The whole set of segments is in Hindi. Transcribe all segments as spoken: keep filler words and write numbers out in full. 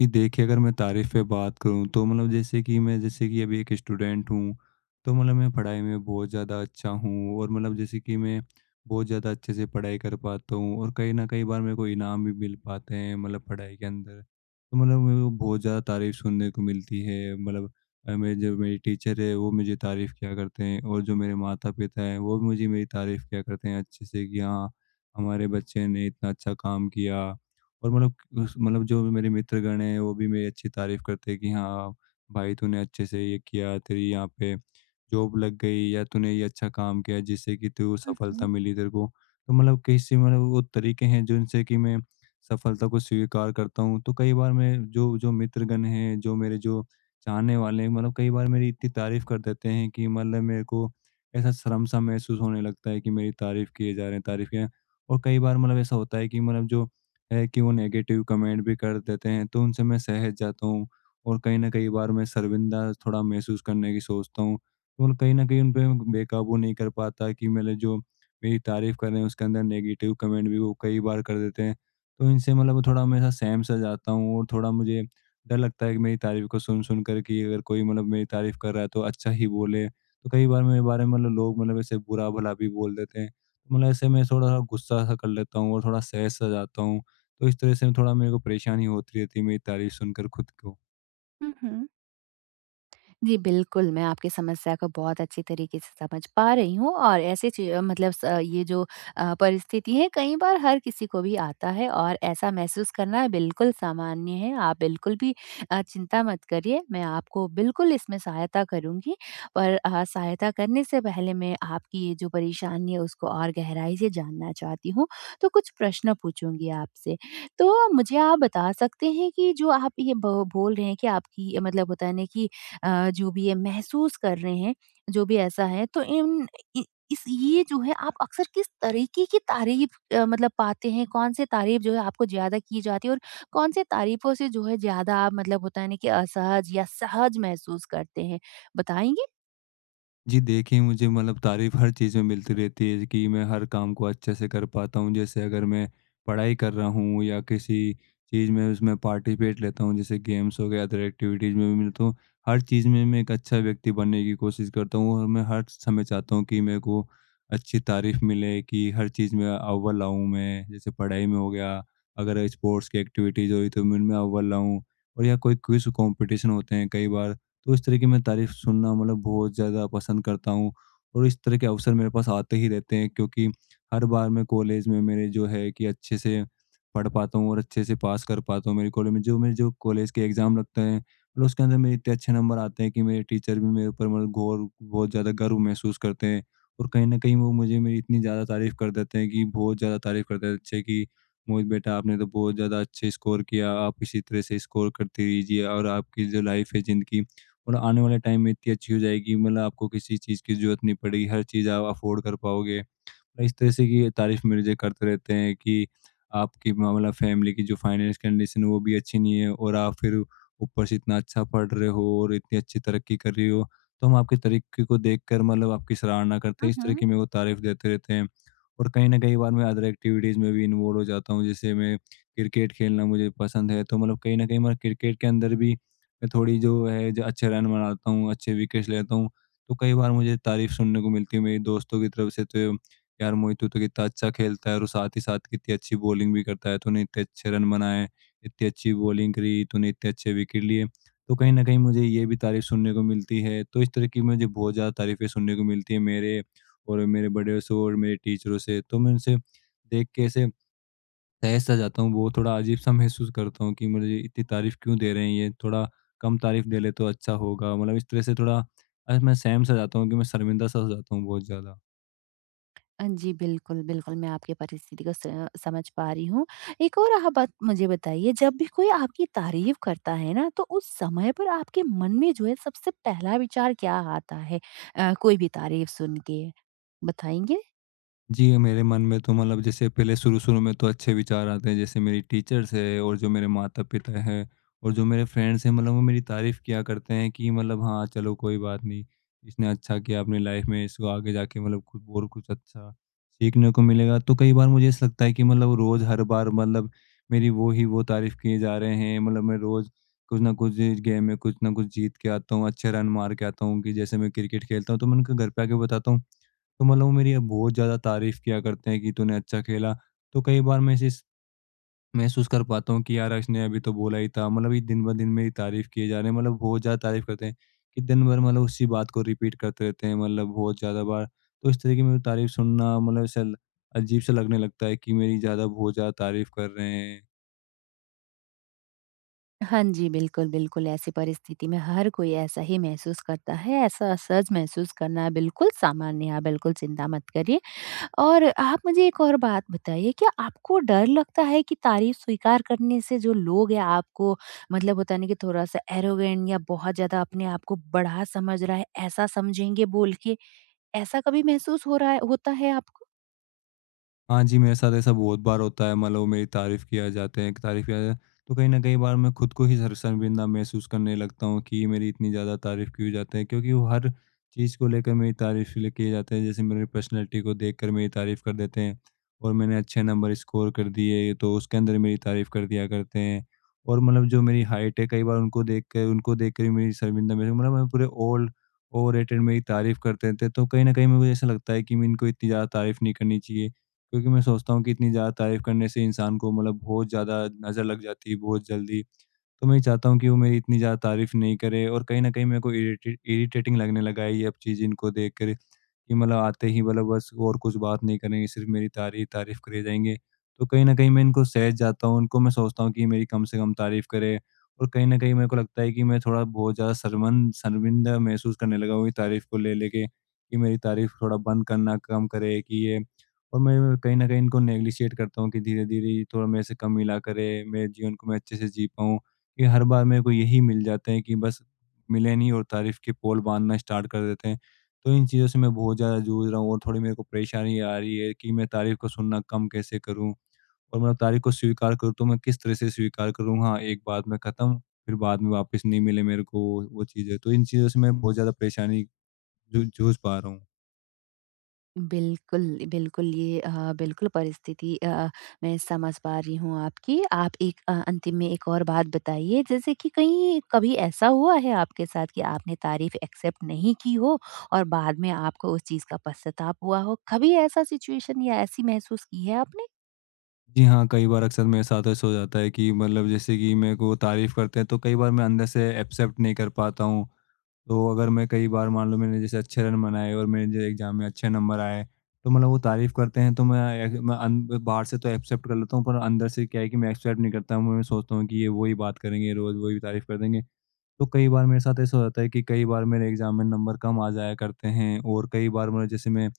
जी देखिए, अगर मैं तारीफ़ पे बात करूँ तो मतलब जैसे कि मैं जैसे कि अभी एक स्टूडेंट हूँ, तो मतलब मैं पढ़ाई में बहुत ज़्यादा अच्छा हूँ, और मतलब जैसे कि मैं बहुत ज़्यादा अच्छे से पढ़ाई कर पाता हूँ, और कहीं न कई बार मेरे को इनाम भी मिल पाते हैं मतलब पढ़ाई के अंदर। तो मतलब मेरे को बहुत ज़्यादा तारीफ़ सुनने को मिलती है। मतलब अ, मेरे जो मेरी टीचर है वो मुझे तारीफ़ किया करते हैं, और जो मेरे माता-पिता हैं वो भी मुझे मेरी तारीफ़ किया करते हैं अच्छे से, कि हाँ, हमारे बच्चे ने इतना अच्छा काम किया। और मतलब उस मतलब जो भी मेरे मित्रगण हैं, वो भी मेरी अच्छी तारीफ़ करते हैं, कि हाँ, भाई तूने अच्छे से ये किया, तेरी यहाँ पे जॉब लग गई, या तूने ये अच्छा काम किया जिससे कि तू सफलता Uhum, मिली तेरे को। तो मतलब कैसे मतलब वो तरीके हैं जिनसे कि मैं सफलता को स्वीकार करता हूँ। तो कई बार मैं जो जो मित्रगण हैं, जो मेरे जो चाहने वाले हैं, मतलब कई बार मेरी इतनी तारीफ़ कर देते हैं कि मतलब मेरे को ऐसा शर्म-सा महसूस होने लगता है कि मेरी तारीफ़ किए जा रहे हैं, तारीफ़ किए और कई बार मतलब ऐसा होता है कि मतलब जो है कि वो नेगेटिव कमेंट भी कर देते हैं, तो उनसे मैं सहज जाता हूँ, और कहीं न कई बार मैं शर्मिंदा थोड़ा महसूस करने की सोचता हूँ। और कहीं न कहीं उन पे मैं बेकाबू नहीं कर पाता कि मेरे जो मेरी तारीफ़ कर रहे हैं, उसके अंदर नेगेटिव कमेंट भी वो कई बार कर देते हैं। तो इनसे मतलब थोड़ा मैं ऐसा सहम-सा जाता हूँ, और थोड़ा मुझे डर लगता है कि मेरी तारीफ़ को सुन-सुन कर, कि अगर कोई मतलब मेरी तारीफ़ कर रहा है, तो अच्छा ही बोले। तो कई बार मेरे बारे में मतलब लोग मतलब ऐसे बुरा-भला भी बोल देते हैं। मतलब ऐसे मैं थोड़ा-सा गुस्सा-सा कर लेता हूँ और थोड़ा सहज-सा जाता हूँ। तो इस तरह से थोड़ा मेरे को परेशानी होती रहती है मेरी तारीफ़ सुनकर खुद को। uhum। जी, बिल्कुल, मैं आपकी समस्या को बहुत अच्छी तरीके से समझ पा रही हूँ और ऐसे चीज़ अ, मतलब स अ, ये जो अ, परिस्थिति है कई बार हर किसी को भी आता है और ऐसा महसूस करना बिल्कुल सामान्य है। आप बिल्कुल भी अ, चिंता मत करिए, मैं आपको बिल्कुल इसमें सहायता करूँगी। पर अ, सहायता करने से पहले मैं आपकी ये जो परेशानी है उसको और गहराई से जानना चाहती हूँ, तो कुछ प्रश्न पूछूँगी आपसे। तो मुझे आप बता सकते हैं कि जो आप ये ब बोल रहे हैं कि आपकी मतलब होता है ना कि अ, जो भी ये महसूस कर रहे हैं, जो भी ऐसा है तो इन इ इस ये जो है आप अक्सर किस तरीके की तारीफ अ, मतलब पाते हैं? कौन से तारीफ जो है आपको ज़्यादा की जाती है और कौन से तारीफों से जो है ज़्यादा आप मतलब होता है ना कि असहज या सहज महसूस करते हैं? बताएँगे? जी देखिए, मुझे मतलब तारीफ़ हर चीज़ में मिलती रहती है कि मैं हर काम को अच्छे से कर पाता हूँ। जैसे अगर मैं पढ़ाई कर रहा हूँ, या किसी चीज़ में उसमें पार्टिसिपेट लेता हूँ, जैसे गेम्स हो गए, अदर एक्टिविटीज़ में भी मैं, तो हर चीज़ में मैं एक अच्छा व्यक्ति बनने की कोशिश करता हूँ, और मैं हर समय चाहता हूँ कि मेरे को अच्छी तारीफ़ मिले, कि हर चीज़ में अव्वल आऊँ मैं। जैसे पढ़ाई में हो गया, अगर स्पोर्ट्स की एक्टिविटीज़ हुई तो मैं उनमें अव्वल आऊँ, और या कोई क्विज़ कॉम्पिटिशन होते हैं कई बार, तो इस तरह की मैं तारीफ़ सुनना मतलब बहुत ज़्यादा पसंद करता हूँ। और इस तरह के अवसर मेरे पास आते ही रहते हैं, क्योंकि हर बार मैं कॉलेज में मेरे जो है कि अच्छे से पढ़ पाता हूँ और अच्छे से पास कर पाता हूँ, मेरे कॉलेज में जो मेरे जो कॉलेज के एग्ज़ाम लगते हैं मतलब उसके अंदर मेरे इतने अच्छे नंबर आते हैं कि मेरे टीचर भी मेरे ऊपर मतलब गौर बहुत ज़्यादा गर्व महसूस करते हैं, और कहीं न कहीं वो मुझे मेरी इतनी ज़्यादा तारीफ़ कर देते हैं, कि बहुत ज़्यादा तारीफ़ कर देते हैं अच्छे, कि मोहित बेटा आपने तो बहुत ज़्यादा अच्छे स्कोर किया, आप इसी तरह से स्कोर करते रहिए, और आपकी जो लाइफ़ है ज़िंदगी और आने वाले टाइम में इतनी अच्छी हो जाएगी, मतलब आपको किसी चीज़ की ज़रूरत नहीं पड़ेगी, हर चीज़ आप अफ़ोर्ड कर पाओगे। इस तरह से कि तारीफ़ मेरे लिए करते रहते हैं, कि आपकी मतलब फैमिली की जो फाइनेंस कंडीशन है वो भी अच्छी नहीं है, और आप फिर ऊपर से इतना अच्छा पढ़ रहे हो और इतनी अच्छी तरक्की कर रही हो। तो हम आपके तरीके को देखकर मतलब आपकी सराहना करते हैं। इस तरह की मेरे को तारीफ़ देते रहते हैं, और कहीं न कहीं बार मैं अदर एक्टिविटीज़ में भी इन्वॉल्व हो जाता हूँ। जैसे मैं क्रिकेट खेलना मुझे पसंद है, तो मतलब कहीं न कहीं मैं क्रिकेट के अंदर भी मैं थोड़ी जो है जो अच्छे रन बनाता हूँ, अच्छे विकेट्स लेता हूँ। तो कई बार मुझे तारीफ़ सुनने को मिलती है मेरे दोस्तों की तरफ से, तो यार मोहित तो कितना अच्छा खेलता है, और साथ ही साथ कितनी अच्छी बॉलिंग भी करता है, तूने इतने अच्छे रन बनाए, इतनी अच्छी बॉलिंग करी, तूने इतने अच्छे विकेट लिए। तो कहीं ना कहीं मुझे ये भी तारीफ सुनने को मिलती है, तो इस तरह की मुझे बहुत ज़्यादा तारीफें सुनने को मिलती है मेरे और मेरे बड़े से और मेरे टीचरों से। तो मैं उनसे देख के ऐसे तहस सा जाता हूँ, वो थोड़ा अजीब सा महसूस करता हूँ कि मुझे इतनी तारीफ क्यों दे रहे हैं, ये थोड़ा कम तारीफ दे ले तो अच्छा होगा। मतलब इस तरह से थोड़ा आज मैं सहम सा जाता हूँ कि मैं शर्मिंदा सा हो जाता हूँ बहुत ज़्यादा। अ, जी, बिल्कुल, बिल्कुल, मैं आपकी परिस्थिति को स समझ पा रही हूँ। एक और आप बात मुझे बताइए, जब भी कोई आपकी तारीफ़ करता है ना, तो उस समय पर आपके मन में जो है, सबसे पहला विचार क्या आता है अ, कोई भी तारीफ़ सुन के? बताएँगे? जी, मेरे मन में तो मतलब जैसे पहले शुरू-शुरू में तो अच्छे विचार आते हैं, जैसे मेरी टीचर्स है और जो मेरे माता-पिता हैं और जो मेरे फ्रेंड्स हैं, मतलब वो मेरी तारीफ़ किया करते हैं कि मतलब हाँ, चलो कोई बात नहीं, इसने अच्छा किया अपनी लाइफ़ में, इसको आगे जाके मतलब कुछ और कुछ अच्छा सीखने को मिलेगा। तो कई बार मुझे ऐसा लगता है कि मतलब रोज़ हर बार मतलब मेरी वो ही वो तारीफ़ किए जा रहे हैं, मतलब मैं रोज़ कुछ ना कुछ, गेम में कुछ ना कुछ जीत के आता हूँ, अच्छे रन मार के आता हूँ, कि जैसे मैं क्रिकेट खेलता हूँ, तो मैं उनके घर पे आके बताता हूँ, तो मतलब वो मेरी बहुत ज़्यादा तारीफ़ किया करते हैं कि तूने अच्छा खेला। तो कई बार मैं इसे महसूस कर पाता हूँ कि यार इसने अभी तो बोला ही था। मतलब ये दिन-ब-दिन मेरी तारीफ़ किए जा रहे हैं, मतलब बहुत ज़्यादा तारीफ़ करते हैं, कि दिन भर मतलब उसी बात को रिपीट करते रहते हैं मतलब बहुत ज़्यादा बार। तो इस तरीके की मेरी तारीफ़ सुनना मतलब ऐसा अजीब-सा लगने लगता है कि मेरी ज़्यादा बहुत ज़्यादा तारीफ़ कर रहे हैं। हाँ जी, बिल्कुल, बिल्कुल, ऐसी परिस्थिति में हर कोई ऐसा ही महसूस करता है, ऐसा असहज महसूस करना बिल्कुल सामान्य है, आप बिल्कुल चिंता मत करिए। और आप मुझे एक और बात बताइए, क्या आपको डर लगता है कि तारीफ़ स्वीकार करने से जो लोग हैं आपको मतलब होता है ना कि थोड़ा-सा एरोगेंट या बहुत ज़्यादा अपने आप को बड़ा समझ रहा है, ऐसा समझेंगे बोल के, ऐसा कभी महसूस हो रहा है होता है आपको? हाँ जी, मेरे साथ ऐसा बहुत बार होता है, मतलब वो मेरी तारीफ़ किया जाते हैं, तारीफ़ किया जाता है, तो कहीं न कहीं बार मैं खुद को ही शर शर्मिंदा महसूस करने लगता हूँ कि ये मेरी इतनी ज़्यादा तारीफ़ क्यों जाते हैं, क्योंकि वो हर चीज़ को लेकर मेरी तारीफ़ इसलिए किए जाते हैं, जैसे मेरी पर्सनैलिटी को देखकर मेरी तारीफ़ कर देते हैं, और मैंने अच्छे नंबर स्कोर कर दिए, तो उसके अंदर मेरी तारीफ़ कर दिया करते हैं, और मतलब जो मेरी हाइट है, कई बार उनको देख के उनको देख कर ही मेरी शर्मिंदा महसूस, मतलब मैं पूरे ओल्ड ओवररेटेड मेरी तारीफ़ करते थे, तो कहीं न कहीं मेरे को ऐसा लगता है कि मैं इनको इतनी ज़्यादा तारीफ़ नहीं करनी चाहिए। क्योंकि मैं सोचता हूँ कि इतनी ज़्यादा तारीफ़ करने से इंसान को मतलब बहुत ज़्यादा नज़र लग जाती है बहुत जल्दी। तो मैं ये चाहता हूँ कि वो मेरी इतनी ज़्यादा तारीफ़ नहीं करे, और कहीं न कहीं मेरे को इरिटेट इरिटेटिंग लगने लगा है ये अब चीज़ इनको देख कर। कि मतलब आते ही मतलब बस और कुछ बात नहीं करेंगे, सिर्फ़ मेरी तारीफ़ तारीफ़ करे जाएँगे। तो कहीं न कहीं मैं इनको सहज जाता हूँ, इनको मैं सोचता हूँ कि ये मेरी कम से कम तारीफ़ करे, और कहीं न कहीं मेरे को लगता है कि मैं थोड़ा बहुत ज़्यादा शर्मन शर्मिंदा महसूस करने लगा हूँ ये तारीफ़ को ले लेके, कि मेरी तारीफ़ थोड़ा बंद करना कम करे कि ये। और मैं कहीं न कहीं इनको नेग्लिशिएट करता हूँ, कि धीरे-धीरे ये थोड़ा मेरे से कम मिला करे, मेरे जीवन को मैं अच्छे से जी पाऊँ। ये हर बार मेरे को यही मिल जाते हैं कि बस मिले नहीं और तारीफ़ के पोल बाँधना स्टार्ट कर देते हैं। तो इन चीज़ों से मैं बहुत ज़्यादा जूझ रहा हूँ, और थोड़ी मेरे को परेशानी आ रही है कि मैं तारीफ को सुनना कम कैसे करूँ, और मतलब तारीफ को स्वीकार करूँ तो मैं किस तरह से स्वीकार करूँ, हाँ एक बात में ख़त्म फिर बाद में वापस नहीं मिले मेरे को वो चीज़ें। तो इन चीज़ों से मैं बहुत ज़्यादा परेशानी जू- जूझ पा रहा हूँ। बिल्कुल, बिल्कुल ये अ, बिल्कुल परिस्थिति अ, मैं समझ पा रही हूँ आपकी। आप एक अ, अंतिम में एक और बात बताइए जैसे कि कहीं कभी ऐसा हुआ है आपके साथ कि आपने तारीफ़ एक्सेप्ट नहीं की हो और बाद में आपको उस चीज़ का पश्चाताप हुआ हो? कभी ऐसा सिचुएशन या ऐसी महसूस की है आपने? जी हाँ, कई बार अक्सर मेरे साथ ऐसा हो जाता है कि मतलब जैसे कि मेरे को तारीफ़ करते हैं, तो कई बार मैं अंदर से एक्सेप्ट नहीं कर पाता हूँ। तो अगर मैं कई बार मान लो मैंने जैसे अच्छे रन बनाए और मेरे जो एग्ज़ाम में अच्छे नंबर आए, तो मतलब वो तारीफ़ करते हैं, तो मैं एक मैं अन बाहर से तो एक्सेप्ट कर लेता हूँ, पर अंदर से क्या है कि मैं एक्सेप्ट नहीं करता हूँ। मैं सोचता हूँ कि ये वही बात करेंगे, रोज़ वही तारीफ़ कर देंगे। तो कई बार मेरे साथ ऐसा होता है कि कई बार मेरे एग्ज़ाम में नंबर कम आ जाया करते हैं, और कई बार मैं, जैसे मैं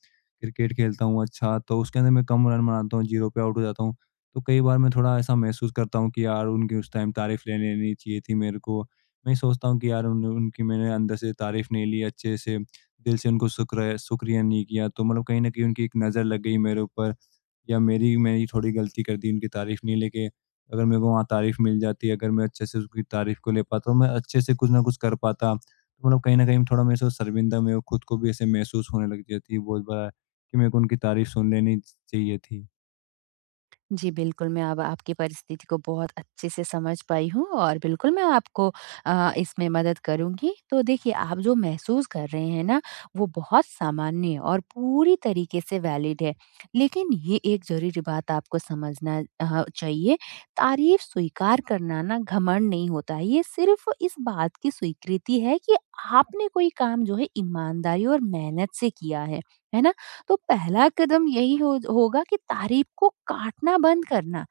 क्रिकेट खेलता हूँ अच्छा, तो उसके अंदर मैं कम रन बनाता हूँ, ज़ीरो पे आउट हो जाता हूँ। तो कई बार मैं थोड़ा ऐसा महसूस करता हूँ कि यार उनकी उस टाइम तारीफ़ ले लेनी चाहिए थी मेरे को। मैं सोचता हूँ कि यार उन उनकी मैंने अंदर से तारीफ़ नहीं ली अच्छे से, दिल से उनको शुक्र शुक्रिया नहीं किया। तो मतलब कहीं न कहीं उनकी एक नज़र लग गई मेरे ऊपर। या मेरी मैंने थोड़ी गलती कर दी उनकी तारीफ़ नहीं लेके, अगर मेरे को वहाँ तारीफ़ मिल जाती, अगर मैं अच्छे से उसकी तारीफ़ को ले पाता, मैं अच्छे से कुछ ना कुछ कर पाता। तो मतलब कहीं न कहीं थोड़ा मेरे से शर्मिंदा मैं खुद को भी ऐसे महसूस होने लग जाती है बहुत बार कि मेरे को उनकी तारीफ़ सुन लेनी चाहिए थी। जी, बिल्कुल, मैं अब आपकी परिस्थिति को बहुत अच्छे से समझ पाई हूँ और बिल्कुल मैं आपको अ, इसमें मदद करूँगी। तो देखिए, आप जो महसूस कर रहे हैं ना, वो बहुत सामान्य और पूरी तरीके से वैलिड है। लेकिन ये एक ज़रूरी बात आपको समझना अ, चाहिए, तारीफ़ स्वीकार करना ना घमंड नहीं होता है, ये सिर्फ़ इस बात की स्वीकृति है कि आपने कोई काम जो है ईमानदारी और मेहनत से किया है। है ना? तो पहला कदम यही हो होगा कि तारीफ को काटना बंद करना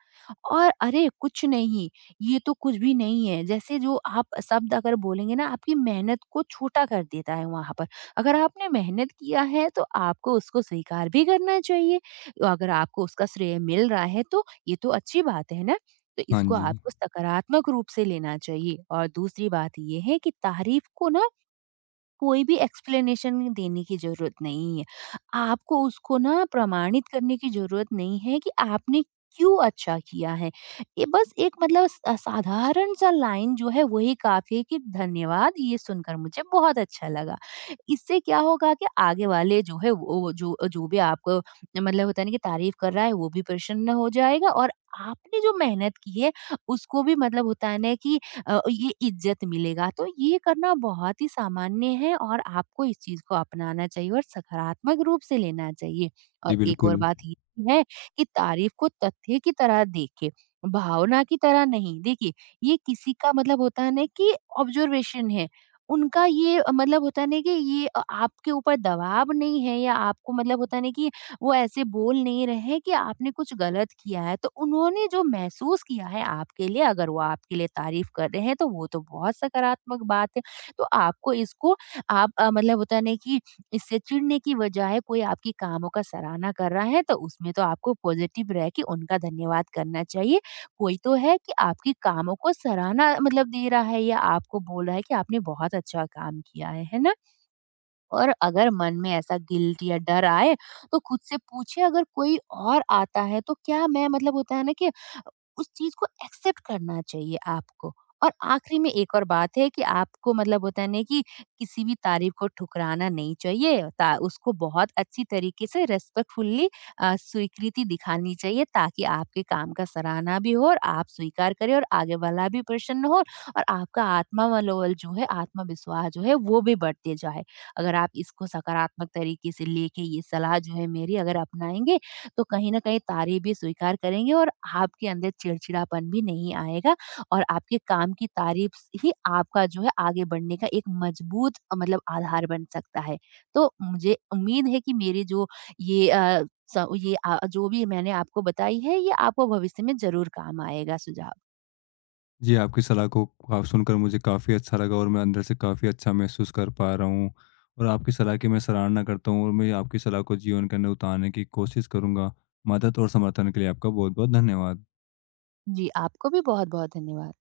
और अरे कुछ नहीं ये तो कुछ भी नहीं है जैसे जो आप शब्द अगर बोलेंगे ना आपकी मेहनत को छोटा कर देता है वहां पर अगर आपने मेहनत किया है तो आपको उसको स्वीकार भी करना चाहिए, तो अगर आपको उसका श्रेय मिल रहा है तो ये तो अच्छी बात है ना। तो हाँ इसको जी। आपको सकारात्मक रूप से लेना चाहिए और दूसरी बात ये है कि तारीफ को ना कोई भी एक्सप्लेनेशन देने की जरूरत नहीं है, आपको उसको ना प्रमाणित करने की जरूरत नहीं है कि आपने क्यों अच्छा किया है। ये बस एक मतलब स- साधारण सा लाइन जो है वही काफी है कि धन्यवाद, ये सुनकर मुझे बहुत अच्छा लगा। इससे क्या होगा कि आगे वाले जो है वो वो जो जो भी आपको मतलब होता है ना कि तारीफ कर रहा है वो भी प्रसन्न हो जाएगा और आपने जो मेहनत की है उसको भी मतलब होता है ना कि अ, ये इज्जत मिलेगा। तो ये करना बहुत ही सामान्य है और आपको इस चीज को अपनाना चाहिए और सकारात्मक रूप से लेना चाहिए। जी, और एक और बिल्कुल। बात ये भी है कि तारीफ को तथ्य की तरह देखे, भावना की तरह नहीं देखिए। ये किसी का मतलब होता है ना कि ऑब्जर्वेशन है उनका। ये अ, मतलब होता नहीं कि ये अ, आपके ऊपर दबाव नहीं है या आपको मतलब होता नहीं कि वो ऐसे बोल नहीं रहे हैं कि आपने कुछ गलत किया है। तो उन्होंने जो महसूस किया है आपके लिए, अगर वो आपके लिए तारीफ़ कर रहे हैं तो वो तो बहुत सकारात्मक बात है। तो आपको इसको आप अ, मतलब होता है ना कि इससे चिढ़ने की बजाय कोई आपकी कामों का सराहना कर रहा है तो उसमें तो आपको पॉजिटिव रह के उनका धन्यवाद करना चाहिए। कोई तो है कि आपकी कामों को सराहना मतलब दे रहा है या आपको बोल रहा है कि आपने बहुत अच्छा काम किया है, है ना? और अगर मन में ऐसा गिल्ट या डर आए तो खुद से पूछे, अगर कोई और आता है तो क्या मैं मतलब होता है ना कि उस चीज को एक्सेप्ट करना चाहिए आपको। और आखिरी में एक और बात है कि आपको मतलब होता है ना कि किसी भी तारीफ को ठुकराना नहीं चाहिए ता, उसको बहुत अच्छी तरीके से रेस्पेक्टफुल्ली स्वीकृति दिखानी चाहिए ताकि आपके काम का सराहना भी हो और आप स्वीकार करें और आगे वाला भी प्रसन्न हो और आपका आत्मा मनोबल जो है, आत्मविश्वास जो है वो भी बढ़ते जाए। अगर आप इसको सकारात्मक तरीके से लेके ये सलाह जो है मेरी अगर अपनाएँगे, तो कहीं न कहीं तारीफ़ भी स्वीकार करेंगे और आपके अंदर चिड़चिड़ापन भी नहीं आएगा और आपके काम की तारीफ़ ही आपका जो है आगे बढ़ने का एक मजबूत अ, मतलब आधार बन सकता है। तो मुझे उम्मीद है कि मेरी जो ये अ, स ये अ, जो भी मैंने आपको बताई है, ये आपको भविष्य में ज़रूर काम आएगा सुझाव। जी, आपकी सलाह को आप सुनकर मुझे काफ़ी अच्छा लगा, और मैं अंदर से काफ़ी अच्छा महसूस कर पा रहा हूँ, और आपकी सलाह की मैं सराहना करता हूँ, और मैं आपकी सलाह को जीवन के अंदर उतारने की कोशिश करूँगा। मदद और समर्थन के लिए आपका बहुत-बहुत धन्यवाद। जी, आपको भी बहुत-बहुत धन्यवाद।